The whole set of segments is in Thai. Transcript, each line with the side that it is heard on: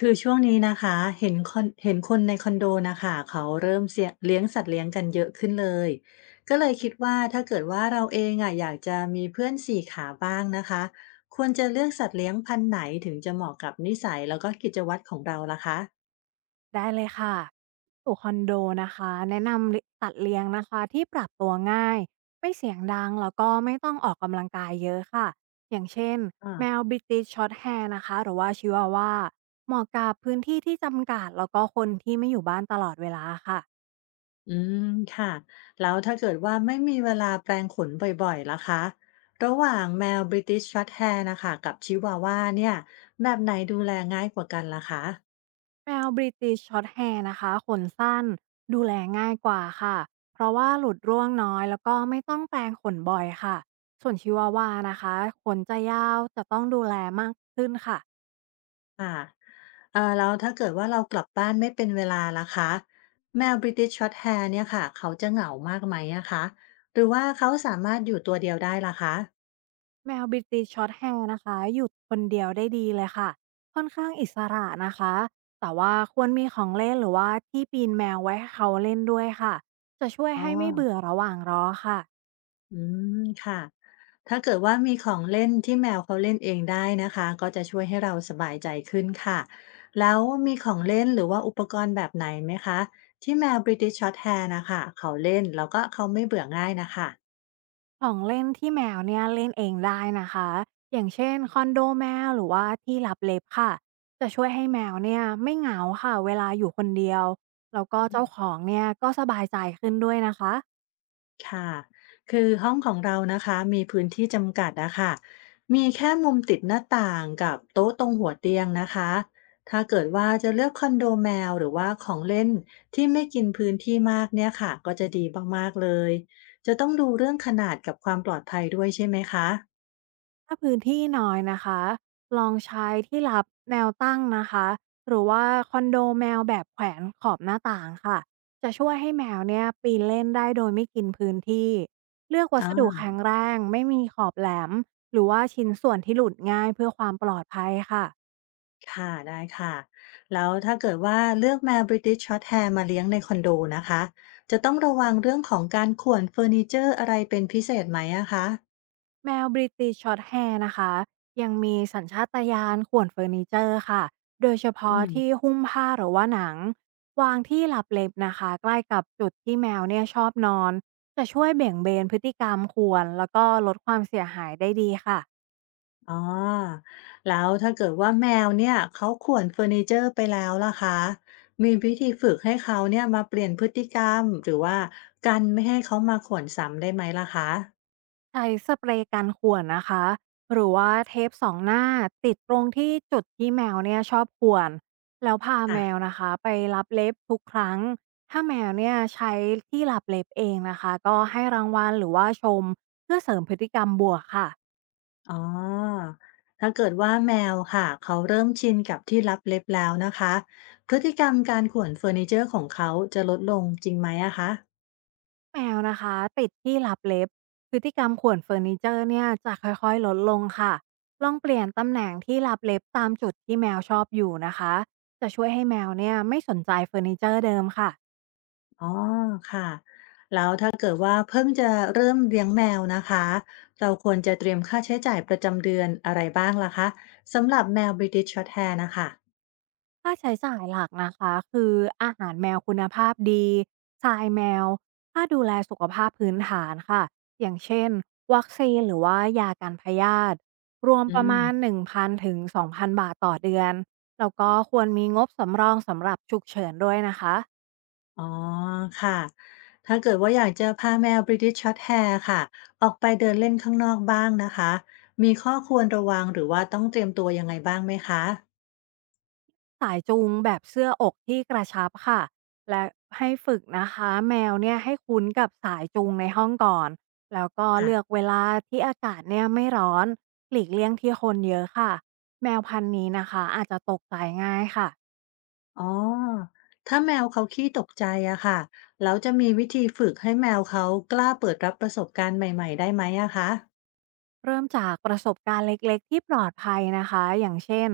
left: คือช่วงนี้นะคะเห็นคนในคอนโดนะคะเขาเริ่มเสียเลี้ยงสัตว์เลี้ยงกันเยอะขึ้นเลยก็เลยคิดว่าถ้าเกิดว่าเราเองอ่ะอยากจะมีเพื่อนสี่ขาบ้างนะคะควรจะเลือกสัตว์เลี้ยงพันธุ์ไหนถึงจะเหมาะกับนิสัยแล้วก็กิจวัตรของเราล่ะคะ
right: ได้เลยค่ะสู่คอนโดนะคะแนะนำตัดเลี้ยงนะคะที่ปรับตัวง่ายไม่เสียงดังแล้วก็ไม่ต้องออกกำลังกายเยอะค่ะ อย่างเช่นแม
left: อ่า
right: วบริติชช็อตแฮร์นะคะหรือว่าชิวาวาเหมาะกับพื้นที่ที่จำกัดแล้วก็คนที่ไม่อยู่บ้านตลอดเวลาค่ะ
left: อืมค่ะแล้วถ้าเกิดว่าไม่มีเวลาแปรงขนบ่อยๆล่ะคะระหว่างแมวบริติชช็อตแฮร์นะคะกับชิวาว่าเนี่ยแบบไหนดูแลง่ายกว่ากันล่ะคะ
right: แมวบริติชช็อตแฮร์นะคะขนสั้นดูแลง่ายกว่าค่ะ เพราะว่าหลุดร่วงน้อยแล้วก็ไม่ต้องแปรงขนบ่อยค่ะส่วนชิวาวานะคะขนจะยาวจะต้องดูแลมากขึ้นค่ะ
left: ค่ะแล้วถ้าเกิดว่าเรากลับบ้านไม่เป็นเวลาล่ะคะแมว British Shorthair เนี่ยค่ะเขาจะเหงามากไหมอะคะหรือว่าเขาสามารถอยู่ตัวเดียวได้ล่ะคะ
right: แมวบร i ติช h s ตแ r ร์นะคะอยู่คนเดียวได้ดีเลยค่ะค่อนข้างอิสระนะคะแต่ว่าควรมีของเล่นหรือว่าที่ปีนแมวไว้ให้เขาเล่นด้วยค่ะจะช่วย
left: อ๋อ
right: ให้ไม่เบื่อระหว่างรอค่ะ
left: อืมค่ะถ้าเกิดว่ามีของเล่นที่แมวเขาเล่นเองได้นะคะก็จะช่วยให้เราสบายใจขึ้นค่ะแล้วมีของเล่นหรือว่าอุปกรณ์แบบไหนไหมคะที่แมว British Shorthair นะคะเขาเล่นแล้วก็เขาไม่เบื่อง่ายนะคะ
right: ของเล่นที่แมวเนี่ยเล่นเองได้นะคะอย่างเช่นคอนโดแมวหรือว่าที่ลับเล็บค่ะจะช่วยให้แมวเนี่ยไม่เหงาค่ะเวลาอยู่คนเดียวแล้วก็เจ้าของเนี่ยก็สบายใจขึ้นด้วยนะคะ
left: ค่ะ คือห้องของเรานะคะมีพื้นที่จำกัดนะค่ะมีแค่มุมติดหน้าต่างกับโต๊ะตรงหัวเตียงนะคะถ้าเกิดว่าจะเลือกคอนโดแมวหรือว่าของเล่นที่ไม่กินพื้นที่มากเนี่ยค่ะก็จะดีมากๆเลยจะต้องดูเรื่องขนาดกับความปลอดภัยด้วยใช่ไหมคะ
right: ถ้าพื้นที่น้อยนะคะ ลองใช้ที่รับแนวตั้งนะคะ หรือว่าคอนโดแมวแบบแขวนขอบหน้าต่างค่ะ จะช่วยให้แมวเนี่ยปีนเล่นได้โดยไม่กินพื้นที่ เลือกวั
left: อ
right: สดุแข็
left: า
right: งแรงไม่มีขอบแหลม หรือว่าชิ้นส่วนที่หลุดง่ายเพื่อความปลอดภัยค่ะ
left: ค่ะได้ค่ะแล้วถ้าเกิดว่าเลือกแมว British Shorthair มาเลี้ยงในคอนโดนะคะจะต้องระวังเรื่องของการข่วนเฟอร์นิเจอร์อะไรเป็นพิเศษไหมอะคะ
right: แมว British Shorthair นะคะยังมีสัญชาตญาณข่วนเฟอร์นิเจอร์ค่ะโดยเฉ
left: อื
right: พาะที่
left: ม
right: หุ้มผ้าหรือว่าหนังวางที่หลับเล็บนะคะใกล้กับจุดที่แมวเนี่ยชอบนอนจะช่วยเบี่ยงเบนพฤติกรรมควรแล้วก็ลดความเสียหายได้ดีค่ะ
left: อ๋อแล้วถ้าเกิดว่าแมวเนี่ยเขาข่วนเฟอร์นิเจอร์ไปแล้วล่ะคะมีวิธีฝึกให้เขาเนี่ยมาเปลี่ยนพฤติกรรมหรือว่ากันไม่ให้เขามาข่วนซ้ำได้ไหมล่ะคะ
right: ใช้สเปรย์กันข่วนนะคะหรือว่าเทปสองหน้าติดตรงที่จุดที่แมวเนี่ยชอบข่วนแล้วพา
left: ค่ะ
right: แมวนะคะไปรับเล็บทุกครั้งถ้าแมวเนี่ยใช้ที่รับเล็บเองนะคะก็ให้รางวัลหรือว่าชมเพื่อเสริมพฤติกรรมบวกค่ะ
left: อ๋อถ้าเกิดว่าแมวค่ะเขาเริ่มชินกับที่ลับเล็บแล้วนะคะพฤติกรรมการข่วนเฟอร์นิเจอร์ของเขาจะลดลงจริงไหมอะคะ
right: แมวนะคะติดที่รับเล็บพฤติกรรมข่วนเฟอร์นิเจอร์เนี่ยจะค่อยๆลดลงค่ะลองเปลี่ยนตำแหน่งที่รับเล็บตามจุดที่แมวชอบอยู่นะคะจะช่วยให้แมวเนี่ยไม่สนใจเฟอร์นิเจอร์เดิมค่ะ
left: อ๋อค่ะแล้วถ้าเกิดว่าเพิ่งจะเริ่มเลี้ยงแมวนะคะเราควรจะเตรียมค่าใช้จ่ายประจำเดือนอะไรบ้างล่ะคะสำหรับแมว British Shorthair นะคะ
right: ค่าใช้จ่ายหลักนะคะคืออาหารแมวคุณภาพดีทรายแมวค่าดูแลสุขภาพพื้นฐานค่ะอย่างเช่นวัคซีนหรือว่ายากันพยาธิรวม
left: อื
right: ประ
left: ม
right: มาณ1,000ถึง2,000บาทต่อเดือนแล้วก็ควรมีงบสำรองสำหรับฉุกเฉินด้วยนะคะ
left: อ๋อค่ะถ้าเกิดว่าอยากจะพาแมว British Shorthair ค่ะออกไปเดินเล่นข้างนอกบ้างนะคะมีข้อควรระวังหรือว่าต้องเตรียมตัวยังไงบ้างไหมคะ
right: สายจูงแบบเสื้ออกที่กระชับค่ะและให้ฝึกนะคะแมวเนี่ยให้คุ้นกับสายจูงในห้องก่อนแล้วก็
left: ค่ะ
right: เลือกเวลาที่อากาศเนี่ยไม่ร้อนหลีกเลี่ยงที่คนเยอะค่ะแมวพันธุ์นี้นะคะอาจจะตกใจง่ายค่ะ
left: อ๋อถ้าแมวเขาขี้ตกใจอะค่ะแล้วจะมีวิธีฝึกให้แมวเขากล้าเปิดรับประสบการณ์ใหม่ๆได้ไหมอะคะ
right: เริ่มจากประสบการณ์เล็กๆที่ปลอดภัยนะคะอย่างเช่น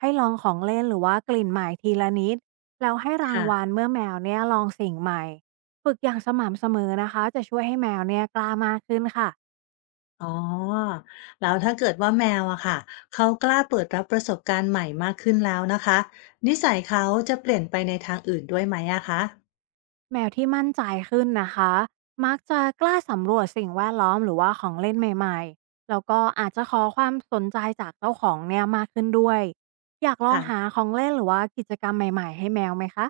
right: ให้ลองของเล่นหรือว่ากลิ่นใหม่ทีละนิดแล้วให้ราง
left: ค่ะ
right: วัลเมื่อแมวเนี่ยลองสิ่งใหม่ฝึกอย่างสม่ำเสมอนะคะจะช่วยให้แมวเนี่ยกล้ามากขึ้นค่ะ
left: อ๋อแล้วถ้าเกิดว่าแมวอะค่ะเขากล้าเปิดรับประสบการณ์ใหม่มากขึ้นแล้วนะคะนิสัยเขาจะเปลี่ยนไปในทางอื่นด้วยไหมอะคะ
right: แมวที่มั่นใจขึ้นนะคะ มักจะกล้าสำรวจสิ่งแวดล้อมหรือว่าของเล่นใหม่ๆ แล้วก็อาจจะขอความสนใจจากเจ้าของเนี่ยมากขึ้นด้วย อยากลองหา
left: ค่ะ
right: ของเล่นหรือว่ากิจกรรมใหม่ๆให้แมวไหมคะ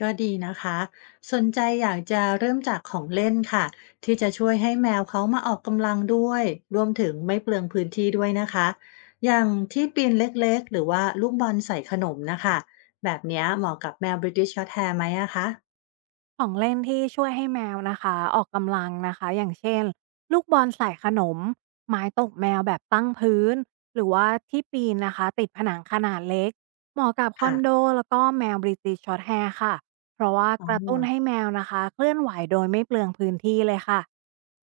left: ก็ดีนะคะสนใจอยากจะเริ่มจากของเล่นค่ะที่จะช่วยให้แมวเขามาออกกำลังด้วยรวมถึงไม่เปลืองพื้นที่ด้วยนะคะอย่างที่ปีนเล็กๆหรือว่าลูกบอลใส่ขนมนะคะแบบเนี้ยเหมาะกับแมว British Shorthair ไหมอะคะ
right: ของเล่นที่ช่วยให้แมวนะคะออกกำลังนะคะอย่างเช่นลูกบอลใส่ขนมไม้ตกแมวแบบตั้งพื้นหรือว่าที่ปีนนะคะติดผนังขนาดเล็กเหมาะกับคอ
left: ค่ะ
right: นโดแล้วก็แมวบริติชช็อตแฮร์ค่ะเพราะว่า
left: อ๋อ
right: กระตุ้นให้แมวนะคะเคลื่อนไหวโดยไม่เปลืองพื้นที่เลยค่ะ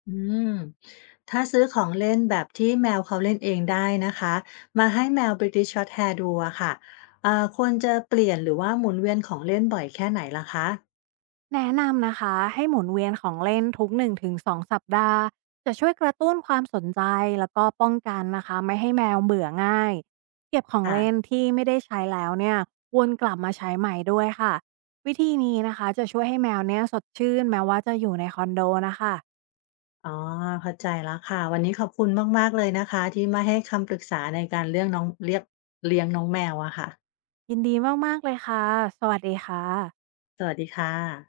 left: อืมถ้าซื้อของเล่นแบบที่แมวเขาเล่นเองได้นะคะมาให้แมว British Shorthair ดูอะค่ะควรจะเปลี่ยนหรือว่าหมุนเวียนของเล่นบ่อยแค่ไหนล่ะคะ
right: แนะนำนะคะให้หมุนเวียนของเล่นทุก1-2สองสัปดาห์จะช่วยกระตุ้นความสนใจแล้วก็ป้องกันนะคะไม่ให้แมวเบื่อง่ายเก็บของ
left: ค่ะ
right: เล่นที่ไม่ได้ใช้แล้วเนี่ยวนกลับมาใช้ใหม่ด้วยค่ะวิธีนี้นะคะจะช่วยให้แมวเนี่ยสดชื่นแม้ว่าจะอยู่ในคอนโดนะคะ
left: อ๋อเข้าใจแล้วค่ะวันนี้ขอบคุณมากๆเลยนะคะที่มาให้คำปรึกษาในการเรื่องน้องเรียกเลี้ยงน้องแมวอะค่ะ
right: ยินดีมากๆเลยค่ะสวัสดีค่ะ
left: สวัสดีค่ะ